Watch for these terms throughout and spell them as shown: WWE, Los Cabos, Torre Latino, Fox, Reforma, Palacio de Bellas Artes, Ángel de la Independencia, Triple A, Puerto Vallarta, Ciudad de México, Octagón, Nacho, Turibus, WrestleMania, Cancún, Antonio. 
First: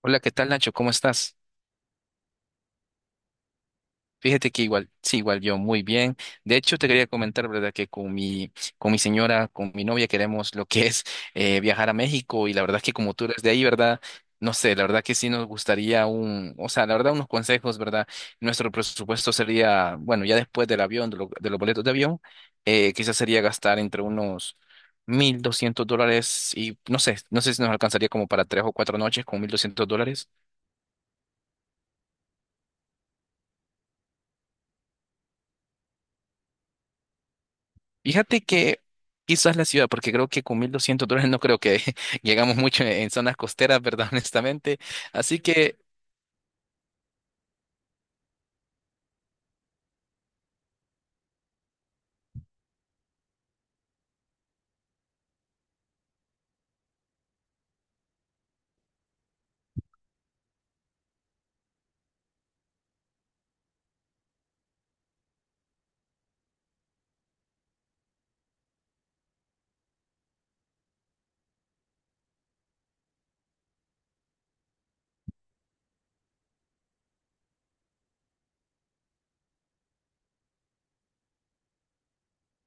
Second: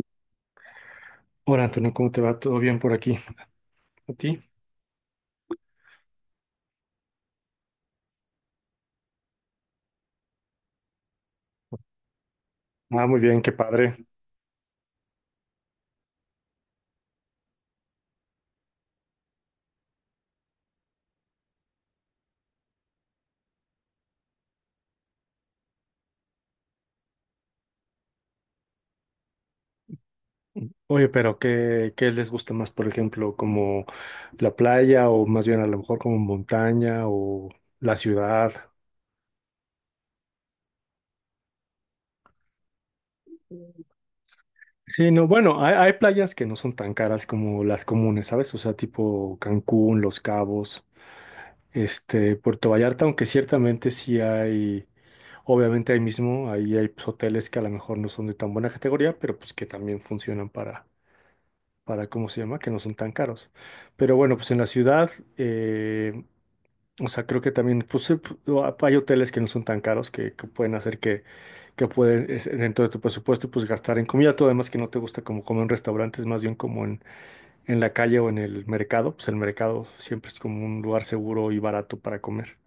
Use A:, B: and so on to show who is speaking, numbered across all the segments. A: Hola, ¿qué tal, Nacho? ¿Cómo estás?
B: Hola Antonio, ¿cómo te va? ¿Todo bien por aquí? ¿A ti?
A: Fíjate que igual, sí, igual yo muy bien. De hecho, te quería comentar, ¿verdad? Que con mi señora, con mi novia, queremos lo que es viajar a México y la verdad es que
B: Ah,
A: como
B: muy
A: tú
B: bien,
A: eres de
B: qué
A: ahí,
B: padre.
A: ¿verdad? No sé, la verdad que sí nos gustaría un, o sea, la verdad unos consejos, ¿verdad? Nuestro presupuesto sería, bueno, ya después del avión, de, de los boletos de avión, quizás sería gastar entre unos $1,200 y no sé, no sé si nos alcanzaría como para tres o cuatro noches con $1,200.
B: Oye, pero ¿qué les gusta más, por ejemplo, como la playa o más bien a lo mejor como montaña o la
A: Fíjate
B: ciudad?
A: que quizás la ciudad, porque creo que con $1,200 no creo que llegamos mucho en zonas costeras, ¿verdad? Honestamente.
B: Sí, no,
A: Así
B: bueno, hay,
A: que,
B: hay playas que no son tan caras como las comunes, ¿sabes? O sea, tipo Cancún, Los Cabos, Puerto Vallarta, aunque ciertamente sí hay, obviamente ahí mismo, ahí hay pues, hoteles que a lo mejor no son de tan buena categoría, pero pues que también funcionan para ¿cómo se llama? Que no son tan caros. Pero bueno, pues en la ciudad, eh, o sea, creo que también, pues hay hoteles que no son tan caros que pueden hacer que pueden, dentro de tu presupuesto, pues gastar en comida. Tú además que no te gusta como comer en restaurantes, más bien como en la calle o en el mercado, pues el mercado siempre es como un lugar seguro y barato para comer.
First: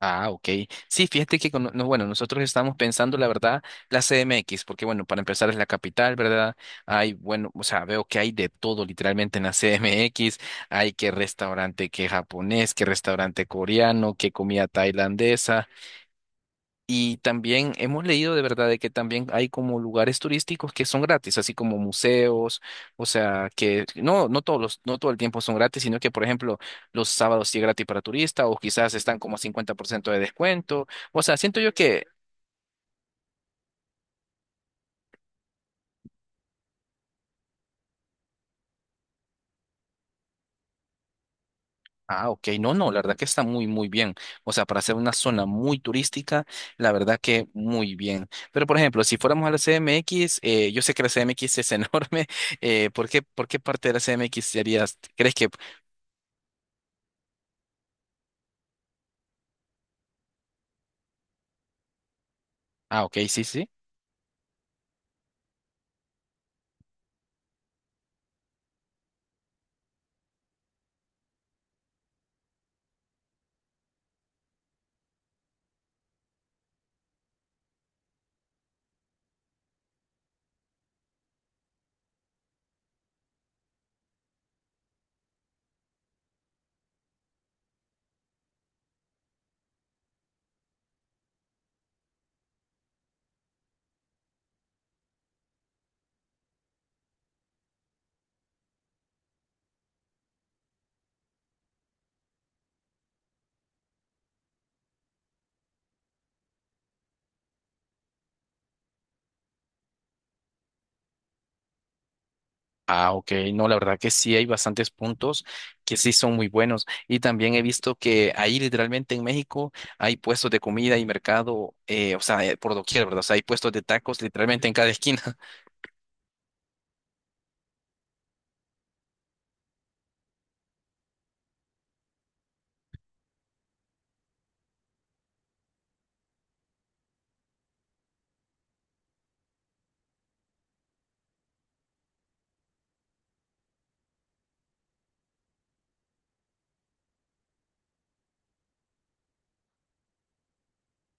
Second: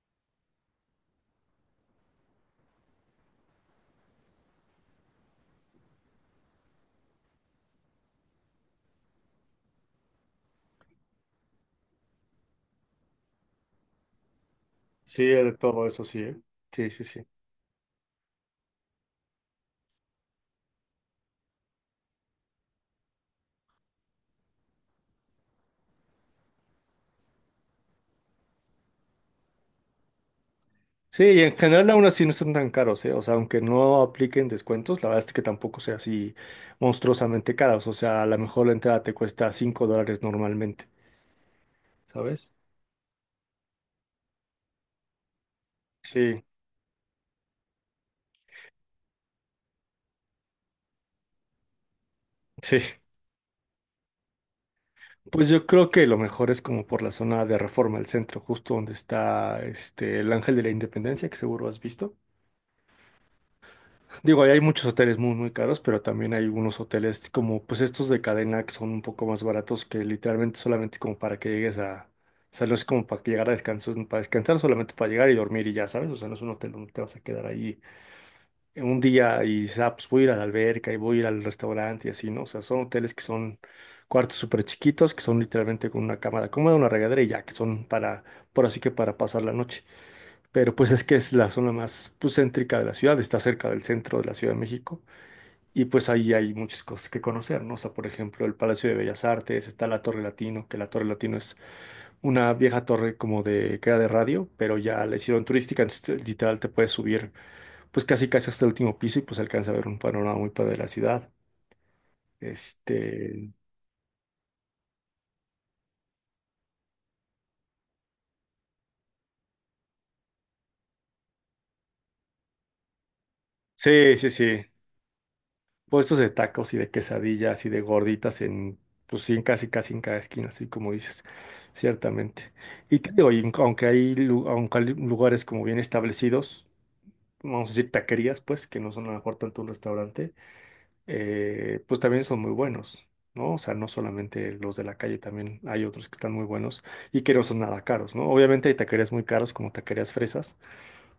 A: ah, ok. Sí, fíjate que, no, bueno, nosotros estamos pensando, la verdad, la CMX, porque, bueno, para empezar es la capital, ¿verdad? Hay, bueno, o sea, veo que hay de todo literalmente en la CMX. Hay que restaurante que japonés, que restaurante coreano, que comida
B: Sí, de
A: tailandesa.
B: todo eso sí, ¿eh? Sí, sí,
A: Y
B: sí.
A: también hemos leído de verdad de que también hay como lugares turísticos que son gratis, así como museos, o sea, que no, no todos los, no todo el tiempo son gratis, sino que, por ejemplo, los sábados sí es gratis para turista, o quizás están como a 50% de descuento. O
B: Sí,
A: sea,
B: y en
A: siento yo
B: general aún
A: que,
B: así no son tan caros, ¿eh? O sea, aunque no apliquen descuentos, la verdad es que tampoco sea así monstruosamente caros. O sea, a lo mejor la entrada te cuesta $5 normalmente,
A: ah, ok,
B: ¿sabes?
A: no, no, la verdad que está muy, muy bien. O sea, para ser una zona muy
B: Sí,
A: turística, la verdad que muy bien. Pero, por ejemplo, si fuéramos a la CMX, yo sé que la CMX es enorme.
B: sí.
A: Por qué parte de la CMX serías, crees
B: Pues
A: que
B: yo creo que lo mejor es como por la zona de Reforma, el centro, justo donde está el Ángel de la Independencia, que seguro has visto.
A: ah, ok, sí, sí.
B: Digo, ahí hay muchos hoteles muy, muy caros, pero también hay unos hoteles como, pues estos de cadena que son un poco más baratos que literalmente solamente como para que llegues a, o sea, no es como para que llegar a descansar, para descansar, solamente para llegar y dormir y ya, ¿sabes? O sea, no es un hotel donde te vas a quedar ahí un día y dices, ah, pues voy a ir a la alberca y voy a ir al restaurante y así, ¿no? O sea, son hoteles que son cuartos súper chiquitos, que son literalmente con una cama cómoda, una regadera y ya, que son para, por así que para pasar la noche. Pero pues es que es la zona más pues, céntrica de la ciudad, está cerca del centro de la Ciudad de México. Y pues ahí hay muchas cosas que conocer, ¿no? O sea, por ejemplo, el Palacio de Bellas Artes, está la Torre Latino, que la Torre Latino es una vieja torre como de que era de radio, pero ya la hicieron turística, entonces literal te puedes subir pues casi casi hasta el último piso y pues alcanza a ver un panorama muy padre de la ciudad.
A: Ah, ok.
B: Este,
A: No, la verdad que sí hay bastantes puntos que sí son muy buenos. Y también he visto que ahí literalmente en México hay puestos de comida y mercado, o sea, por doquier, ¿verdad? O sea, hay puestos de
B: sí,
A: tacos
B: sí, sí.
A: literalmente en cada esquina.
B: Puestos de tacos y de quesadillas y de gorditas en pues sí, en casi casi en cada esquina, así como dices, ciertamente. Y te digo, y aunque hay lugares como bien establecidos, vamos a decir, taquerías, pues, que no son a lo mejor tanto un restaurante, pues también son muy buenos, ¿no? O sea, no solamente los de la calle, también hay otros que están muy buenos y que no son nada caros, ¿no? Obviamente hay taquerías muy caros como taquerías fresas,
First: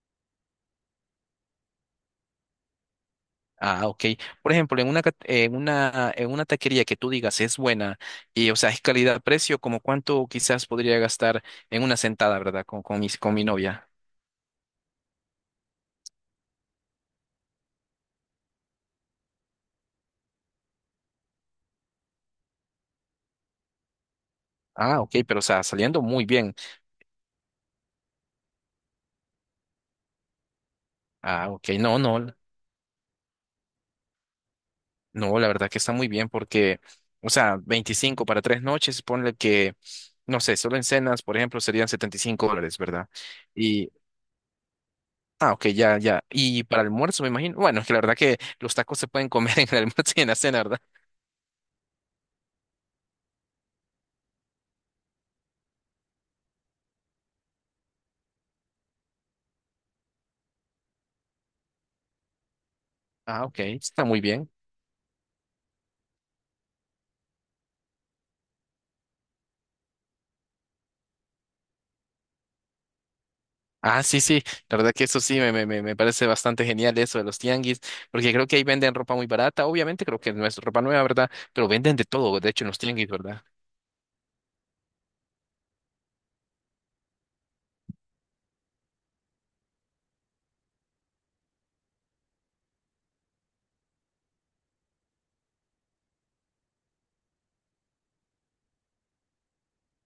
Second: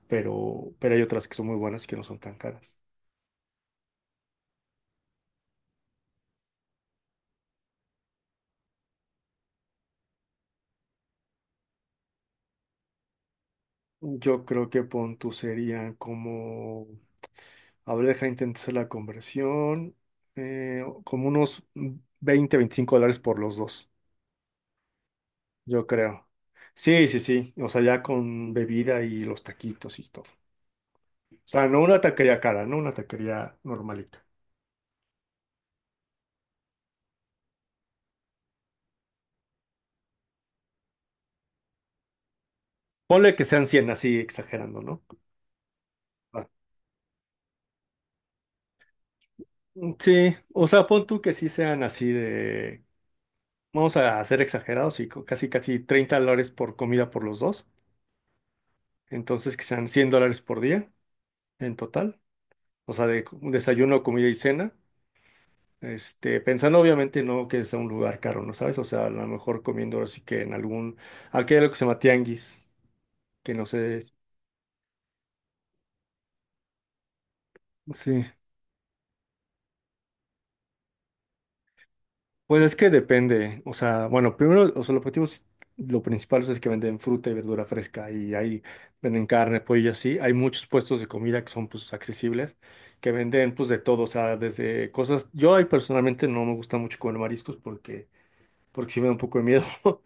B: pero hay otras que son muy buenas y que no son tan caras.
A: Ah, ok. Por ejemplo, en una, en una, en una taquería que tú digas es buena y, o sea, es calidad-precio, ¿como cuánto quizás podría gastar en una sentada, ¿verdad? Con mi novia.
B: Yo creo que pon tú serían como, a ver, deja intento hacer la conversión, como unos 20 $25 por los dos.
A: Ah, ok, pero o sea,
B: Yo
A: saliendo muy
B: creo.
A: bien.
B: Sí, sí, sí. O sea, ya con bebida y los taquitos y todo. O
A: Ah,
B: sea,
A: ok,
B: no
A: no,
B: una
A: no.
B: taquería cara, no una taquería normalita.
A: No, la verdad que está muy bien porque, o sea, 25 para tres noches, ponle que, no sé, solo en cenas, por ejemplo, serían $75, ¿verdad?
B: Ponle que sean 100
A: Y,
B: así exagerando, ¿no?
A: ah, ok, ya, ya.
B: Ah,
A: Y para el almuerzo, me imagino. Bueno, es que la verdad que los tacos se pueden comer en el
B: mm,
A: almuerzo y en
B: sí,
A: la cena,
B: o
A: ¿verdad?
B: sea, pon tú que sí sean así de, vamos a ser exagerados y casi, casi $30 por comida por los dos. Entonces, que sean $100 por día en total. O sea, de
A: Ah, ok,
B: desayuno,
A: está muy
B: comida y
A: bien.
B: cena. Pensando obviamente no que sea un lugar caro, ¿no sabes? O sea, a lo mejor comiendo así que en algún, aquí hay algo que se llama tianguis, que no sé,
A: Ah, sí, sí, la verdad que eso sí me parece bastante genial eso de los tianguis,
B: sí,
A: porque creo que ahí venden ropa muy barata, obviamente creo que no es ropa nueva, ¿verdad? Pero venden de todo, de
B: pues
A: hecho, en
B: es
A: los
B: que
A: tianguis, ¿verdad?
B: depende, o sea, bueno, primero, o sea, el objetivo es, lo principal o sea, es que venden fruta y verdura fresca y ahí venden carne, pollo y así, hay muchos puestos de comida que son pues accesibles, que venden pues de todo, o sea, desde cosas, yo ahí personalmente no me gusta mucho comer mariscos porque sí me da un poco de miedo,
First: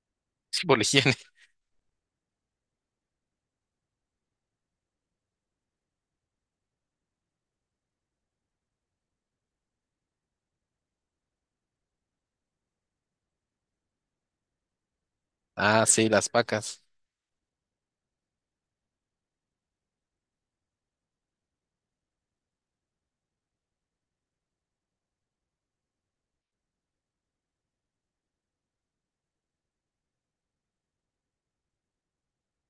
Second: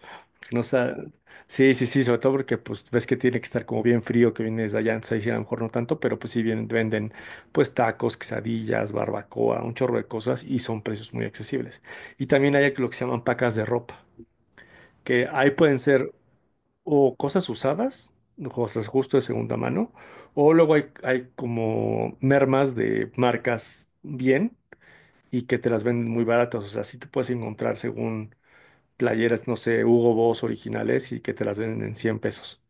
B: No
A: Sí, por la
B: sa-
A: higiene.
B: sí, sí, sí, sobre todo porque pues ves que tiene que estar como bien frío que viene desde allá, entonces ahí sí a lo mejor no tanto, pero pues sí vienen, venden pues tacos, quesadillas, barbacoa, un chorro de cosas y son precios muy accesibles. Y también hay lo que se llaman pacas de ropa, que ahí pueden
A: Ah, sí,
B: ser
A: las pacas.
B: o cosas usadas, cosas justo de segunda mano, o luego hay como mermas de marcas bien y que te las venden muy baratas, o sea, sí te puedes encontrar según playeras, no sé, Hugo Boss originales y que te las venden en 100 pesos.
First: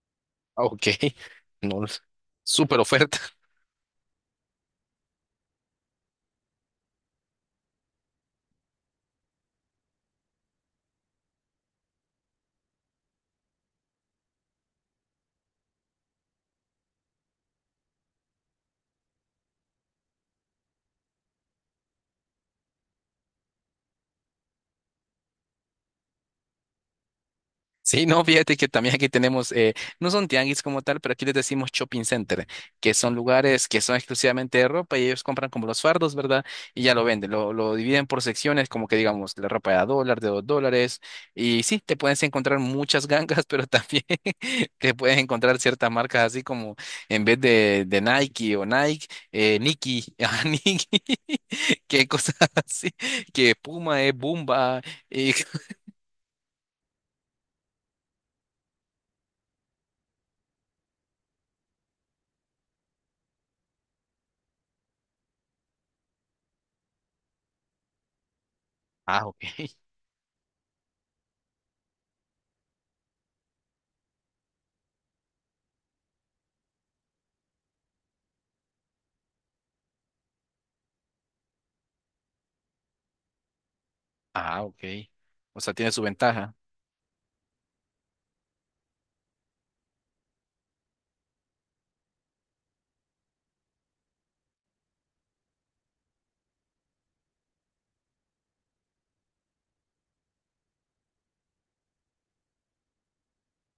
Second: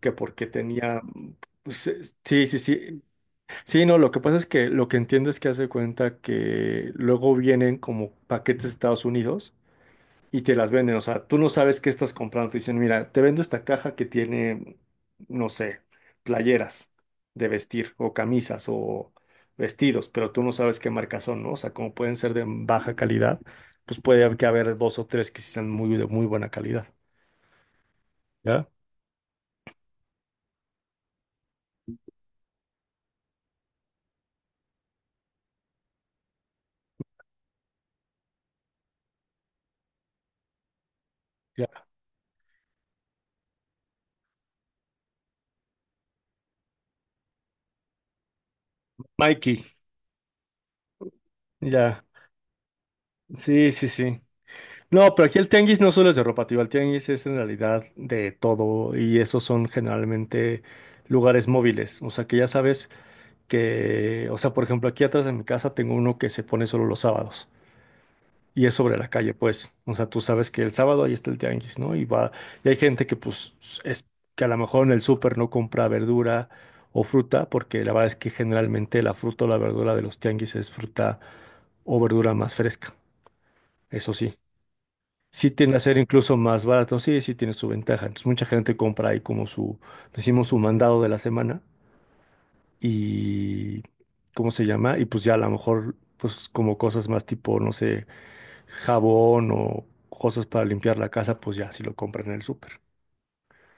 B: Que porque
A: Ah, ok,
B: tenía. Mm,
A: no,
B: pues, sí, sí,
A: súper
B: sí.
A: oferta.
B: Sí, no, lo que pasa es que lo que entiendo es que hace cuenta que luego vienen como paquetes de Estados Unidos y te las venden. O sea, tú no sabes qué estás comprando. Te dicen, mira, te vendo esta caja que tiene, no sé, playeras de vestir o camisas o vestidos, pero tú no sabes qué marca son, ¿no? O sea, como pueden ser de baja calidad, pues puede haber que haber dos o tres que sí sean muy de muy buena calidad.
A: Sí, no, fíjate que
B: ¿Ya?
A: también aquí tenemos, no son tianguis como tal, pero aquí les decimos shopping center, que son lugares que son exclusivamente de ropa y ellos compran como los fardos, ¿verdad? Y ya lo venden, lo dividen por secciones, como que digamos, la ropa de a dólar, de dos dólares, y sí,
B: Ya.
A: te puedes encontrar muchas gangas, pero también te puedes encontrar ciertas marcas así como en vez de Nike o Nike,
B: Mikey,
A: Nike, ah, Nike,
B: ya.
A: que cosas así, que
B: Sí, sí,
A: Puma es
B: sí.
A: Bumba,
B: No, pero
A: y...
B: aquí el tianguis no solo es de ropa, tío. El tianguis es en realidad de todo y esos son generalmente lugares móviles. O sea que ya sabes que, o sea, por ejemplo, aquí atrás de mi casa tengo uno que se pone solo los sábados y es sobre la
A: Ah,
B: calle,
A: ok.
B: pues, o sea, tú sabes que el sábado ahí está el tianguis, ¿no? Y va, y hay gente que pues es que a lo mejor en el súper no compra verdura o fruta, porque la verdad es que generalmente la fruta o la verdura de los tianguis es fruta o verdura más fresca, eso sí.
A: Ah, ok.
B: Sí
A: O sea,
B: tiende a
A: tiene
B: ser
A: su
B: incluso
A: ventaja.
B: más barato, sí, sí tiene su ventaja. Entonces mucha gente compra ahí como su, decimos, su mandado de la semana y ¿cómo se llama? Y pues ya a lo mejor, pues como cosas más tipo, no sé, jabón o cosas para limpiar la casa, pues ya si lo compran en el súper.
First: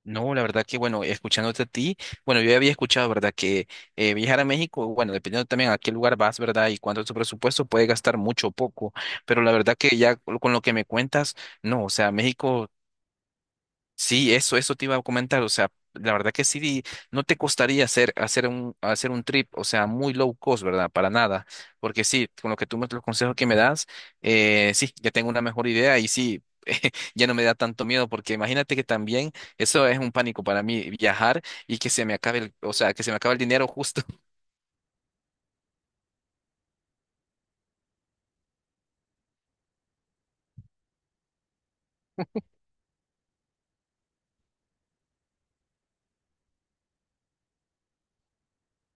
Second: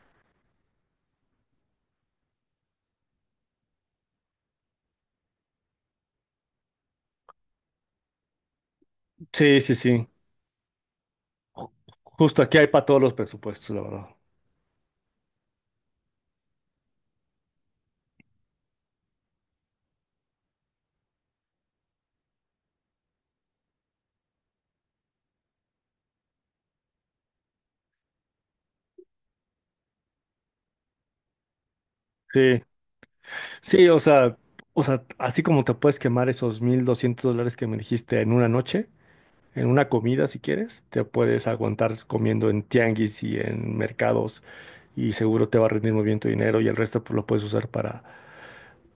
A: No, la verdad que, bueno, escuchándote a ti, bueno, yo ya había escuchado, ¿verdad? Que viajar a México, bueno, dependiendo también a qué lugar vas, ¿verdad? Y cuánto es tu presupuesto, puede gastar mucho o poco. Pero la
B: Sí, sí,
A: verdad que
B: sí.
A: ya con lo que me cuentas, no, o sea,
B: Justo aquí hay
A: México.
B: para todos los presupuestos, la verdad.
A: Sí, eso te iba a comentar. O sea, la verdad que sí, no te costaría hacer, hacer un trip, o sea, muy low cost, ¿verdad? Para nada. Porque sí, con lo que tú me, los consejos que me das, sí, ya tengo una mejor idea y sí, ya no me da tanto miedo, porque imagínate que también eso es un pánico para mí, viajar y que se me acabe el,
B: Sí,
A: o sea, que se me acabe el dinero
B: sí,
A: justo.
B: o sea, así como te puedes quemar esos $1,200 que me dijiste en una noche, en una comida si quieres, te puedes aguantar comiendo en tianguis y en mercados y seguro te va a rendir muy bien tu dinero y el resto pues, lo puedes usar para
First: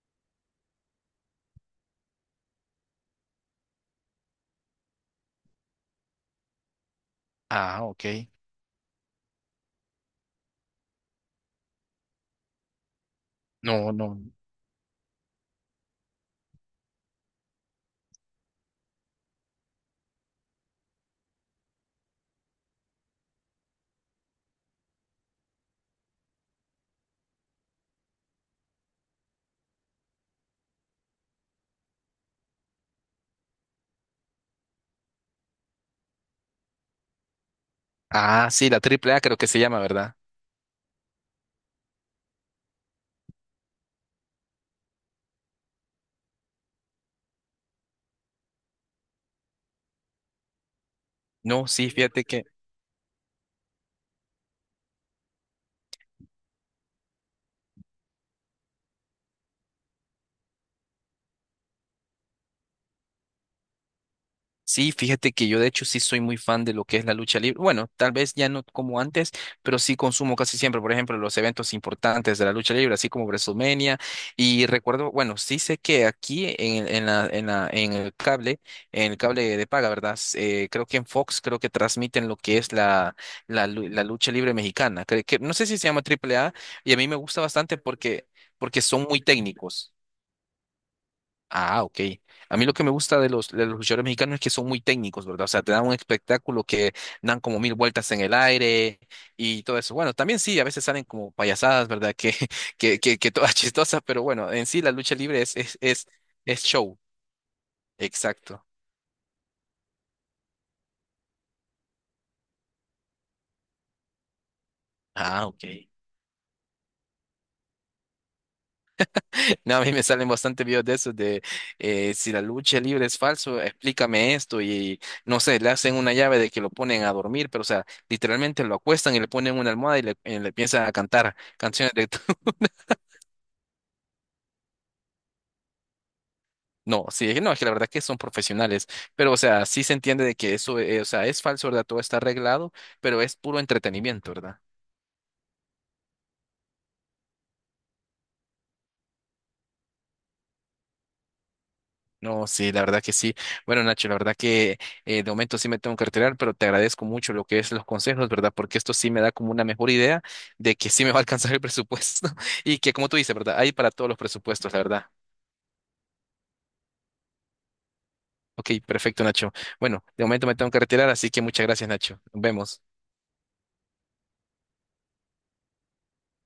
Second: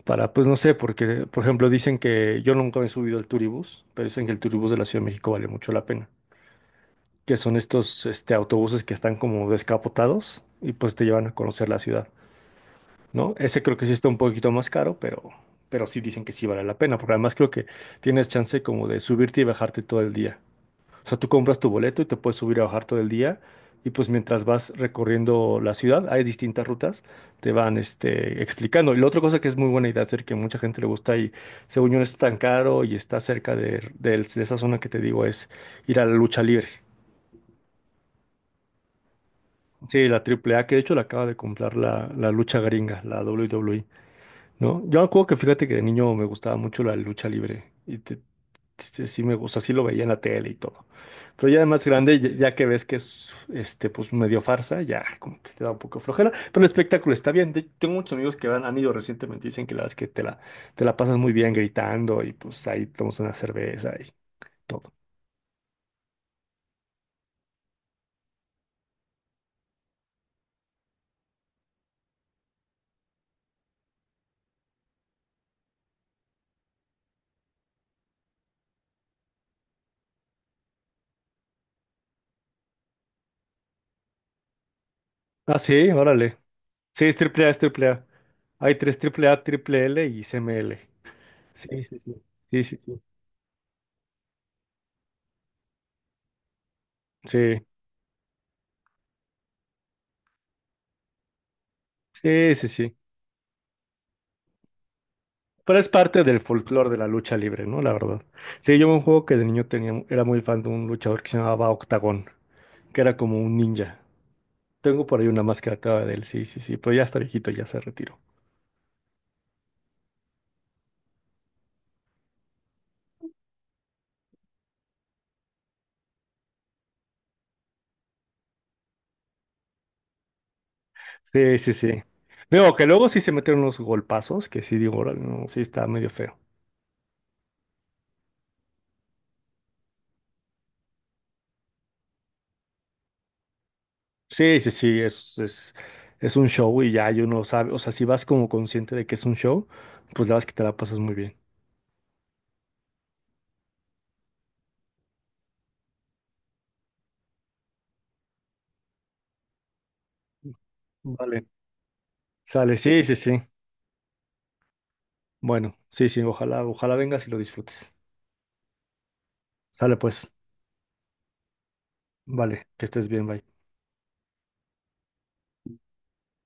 B: Para, pues no sé, porque, por ejemplo, dicen que yo nunca me he subido al Turibus pero dicen que el Turibus de la Ciudad de México vale mucho la pena. Que son
A: Ah, ok.
B: estos, autobuses que están como descapotados y pues te llevan a conocer la ciudad, ¿no? Ese creo que
A: No,
B: sí está un
A: no.
B: poquito más caro, pero sí dicen que sí vale la pena, porque además creo que tienes chance como de subirte y bajarte todo el día. O sea, tú compras tu boleto y te puedes subir a bajar todo el día. Y pues mientras vas recorriendo la ciudad, hay distintas rutas, te van explicando. Y la otra cosa que es muy buena idea hacer, que mucha gente le gusta y según yo no está tan caro y está cerca de, de esa zona que te digo, es ir a la lucha libre.
A: Ah, sí, la AAA creo que se llama,
B: Sí,
A: ¿verdad?
B: la Triple A que de hecho la acaba de comprar la lucha gringa, la W W WWE, ¿no? Yo me acuerdo que fíjate que de niño me gustaba mucho la lucha libre. Y sí, sí me gusta, sí lo veía en la tele y todo. Pero ya de
A: No,
B: más
A: sí,
B: grande,
A: fíjate
B: ya, ya que ves que es este, pues medio farsa, ya como que te da un poco de flojera. Pero el espectáculo está bien. Tengo muchos amigos que han ido recientemente, y dicen que la verdad es que te la pasas muy bien gritando y pues ahí tomas una cerveza y
A: sí,
B: todo.
A: fíjate que yo de hecho sí soy muy fan de lo que es la lucha libre. Bueno, tal vez ya no como antes, pero sí consumo casi siempre, por ejemplo, los eventos importantes de la lucha libre, así como WrestleMania. Y recuerdo, bueno, sí sé que aquí en el cable de paga, ¿verdad? Creo que en Fox creo que transmiten lo que es la, la lucha libre mexicana. Creo que, no
B: Ah,
A: sé si se
B: sí,
A: llama Triple
B: órale.
A: A y a
B: Sí,
A: mí me gusta
B: es
A: bastante
B: triple A.
A: porque,
B: Hay
A: porque
B: tres
A: son muy
B: triple A, triple
A: técnicos.
B: L y CML.
A: Ah,
B: Sí,
A: ok.
B: sí, sí.
A: A
B: Sí,
A: mí lo
B: sí,
A: que me
B: sí.
A: gusta de los luchadores mexicanos es que son muy técnicos, ¿verdad? O sea, te dan un espectáculo que dan como
B: Sí,
A: 1,000 vueltas en el aire y todo eso. Bueno, también sí, a veces salen como payasadas, ¿verdad? Que,
B: sí, sí, sí.
A: que todas chistosas, pero bueno, en sí la lucha libre es, es,
B: Pero es
A: es,
B: parte del
A: es
B: folclore de
A: show.
B: la lucha libre, ¿no? La verdad.
A: Exacto.
B: Sí, yo un juego que de niño tenía, era muy fan de un luchador que se llamaba Octagón, que era como un ninja. Tengo por ahí una
A: Ah, ok.
B: máscara todavía de él, sí, sí, sí, pero ya está viejito, ya se retiró.
A: No, a mí me salen bastante videos de esos de si la lucha libre es falso, explícame esto y no sé, le hacen una llave de que lo ponen a dormir, pero o sea, literalmente lo acuestan y le ponen una almohada y le empiezan a cantar
B: Sí, sí,
A: canciones
B: sí.
A: de...
B: Digo, que luego sí se metieron unos golpazos, que sí digo, "Órale, no, sí está medio feo".
A: No, sí, no, es que la verdad que son profesionales, pero o sea, sí se entiende de que eso, o sea, es falso, ¿verdad? Todo está arreglado, pero es puro entretenimiento, ¿verdad?
B: Sí, sí, sí, es un show y ya y uno sabe, o sea, si vas como consciente de que es un show, pues la verdad es que te la pasas muy bien.
A: No, sí, la verdad que sí. Bueno, Nacho, la verdad que de momento sí me tengo que retirar, pero te agradezco mucho lo que es los consejos, ¿verdad? Porque esto sí me da como una mejor idea de que sí me va a
B: Vale.
A: alcanzar el presupuesto
B: Sale,
A: y que
B: sí,
A: como
B: sí,
A: tú dices,
B: sí.
A: ¿verdad? Hay para todos los presupuestos, la verdad.
B: Bueno, sí, sí, ojalá, ojalá vengas y lo disfrutes.
A: Ok, perfecto, Nacho.
B: Sale
A: Bueno, de
B: pues,
A: momento me tengo que retirar, así que muchas gracias, Nacho. Nos
B: vale,
A: vemos.
B: que estés bien, bye.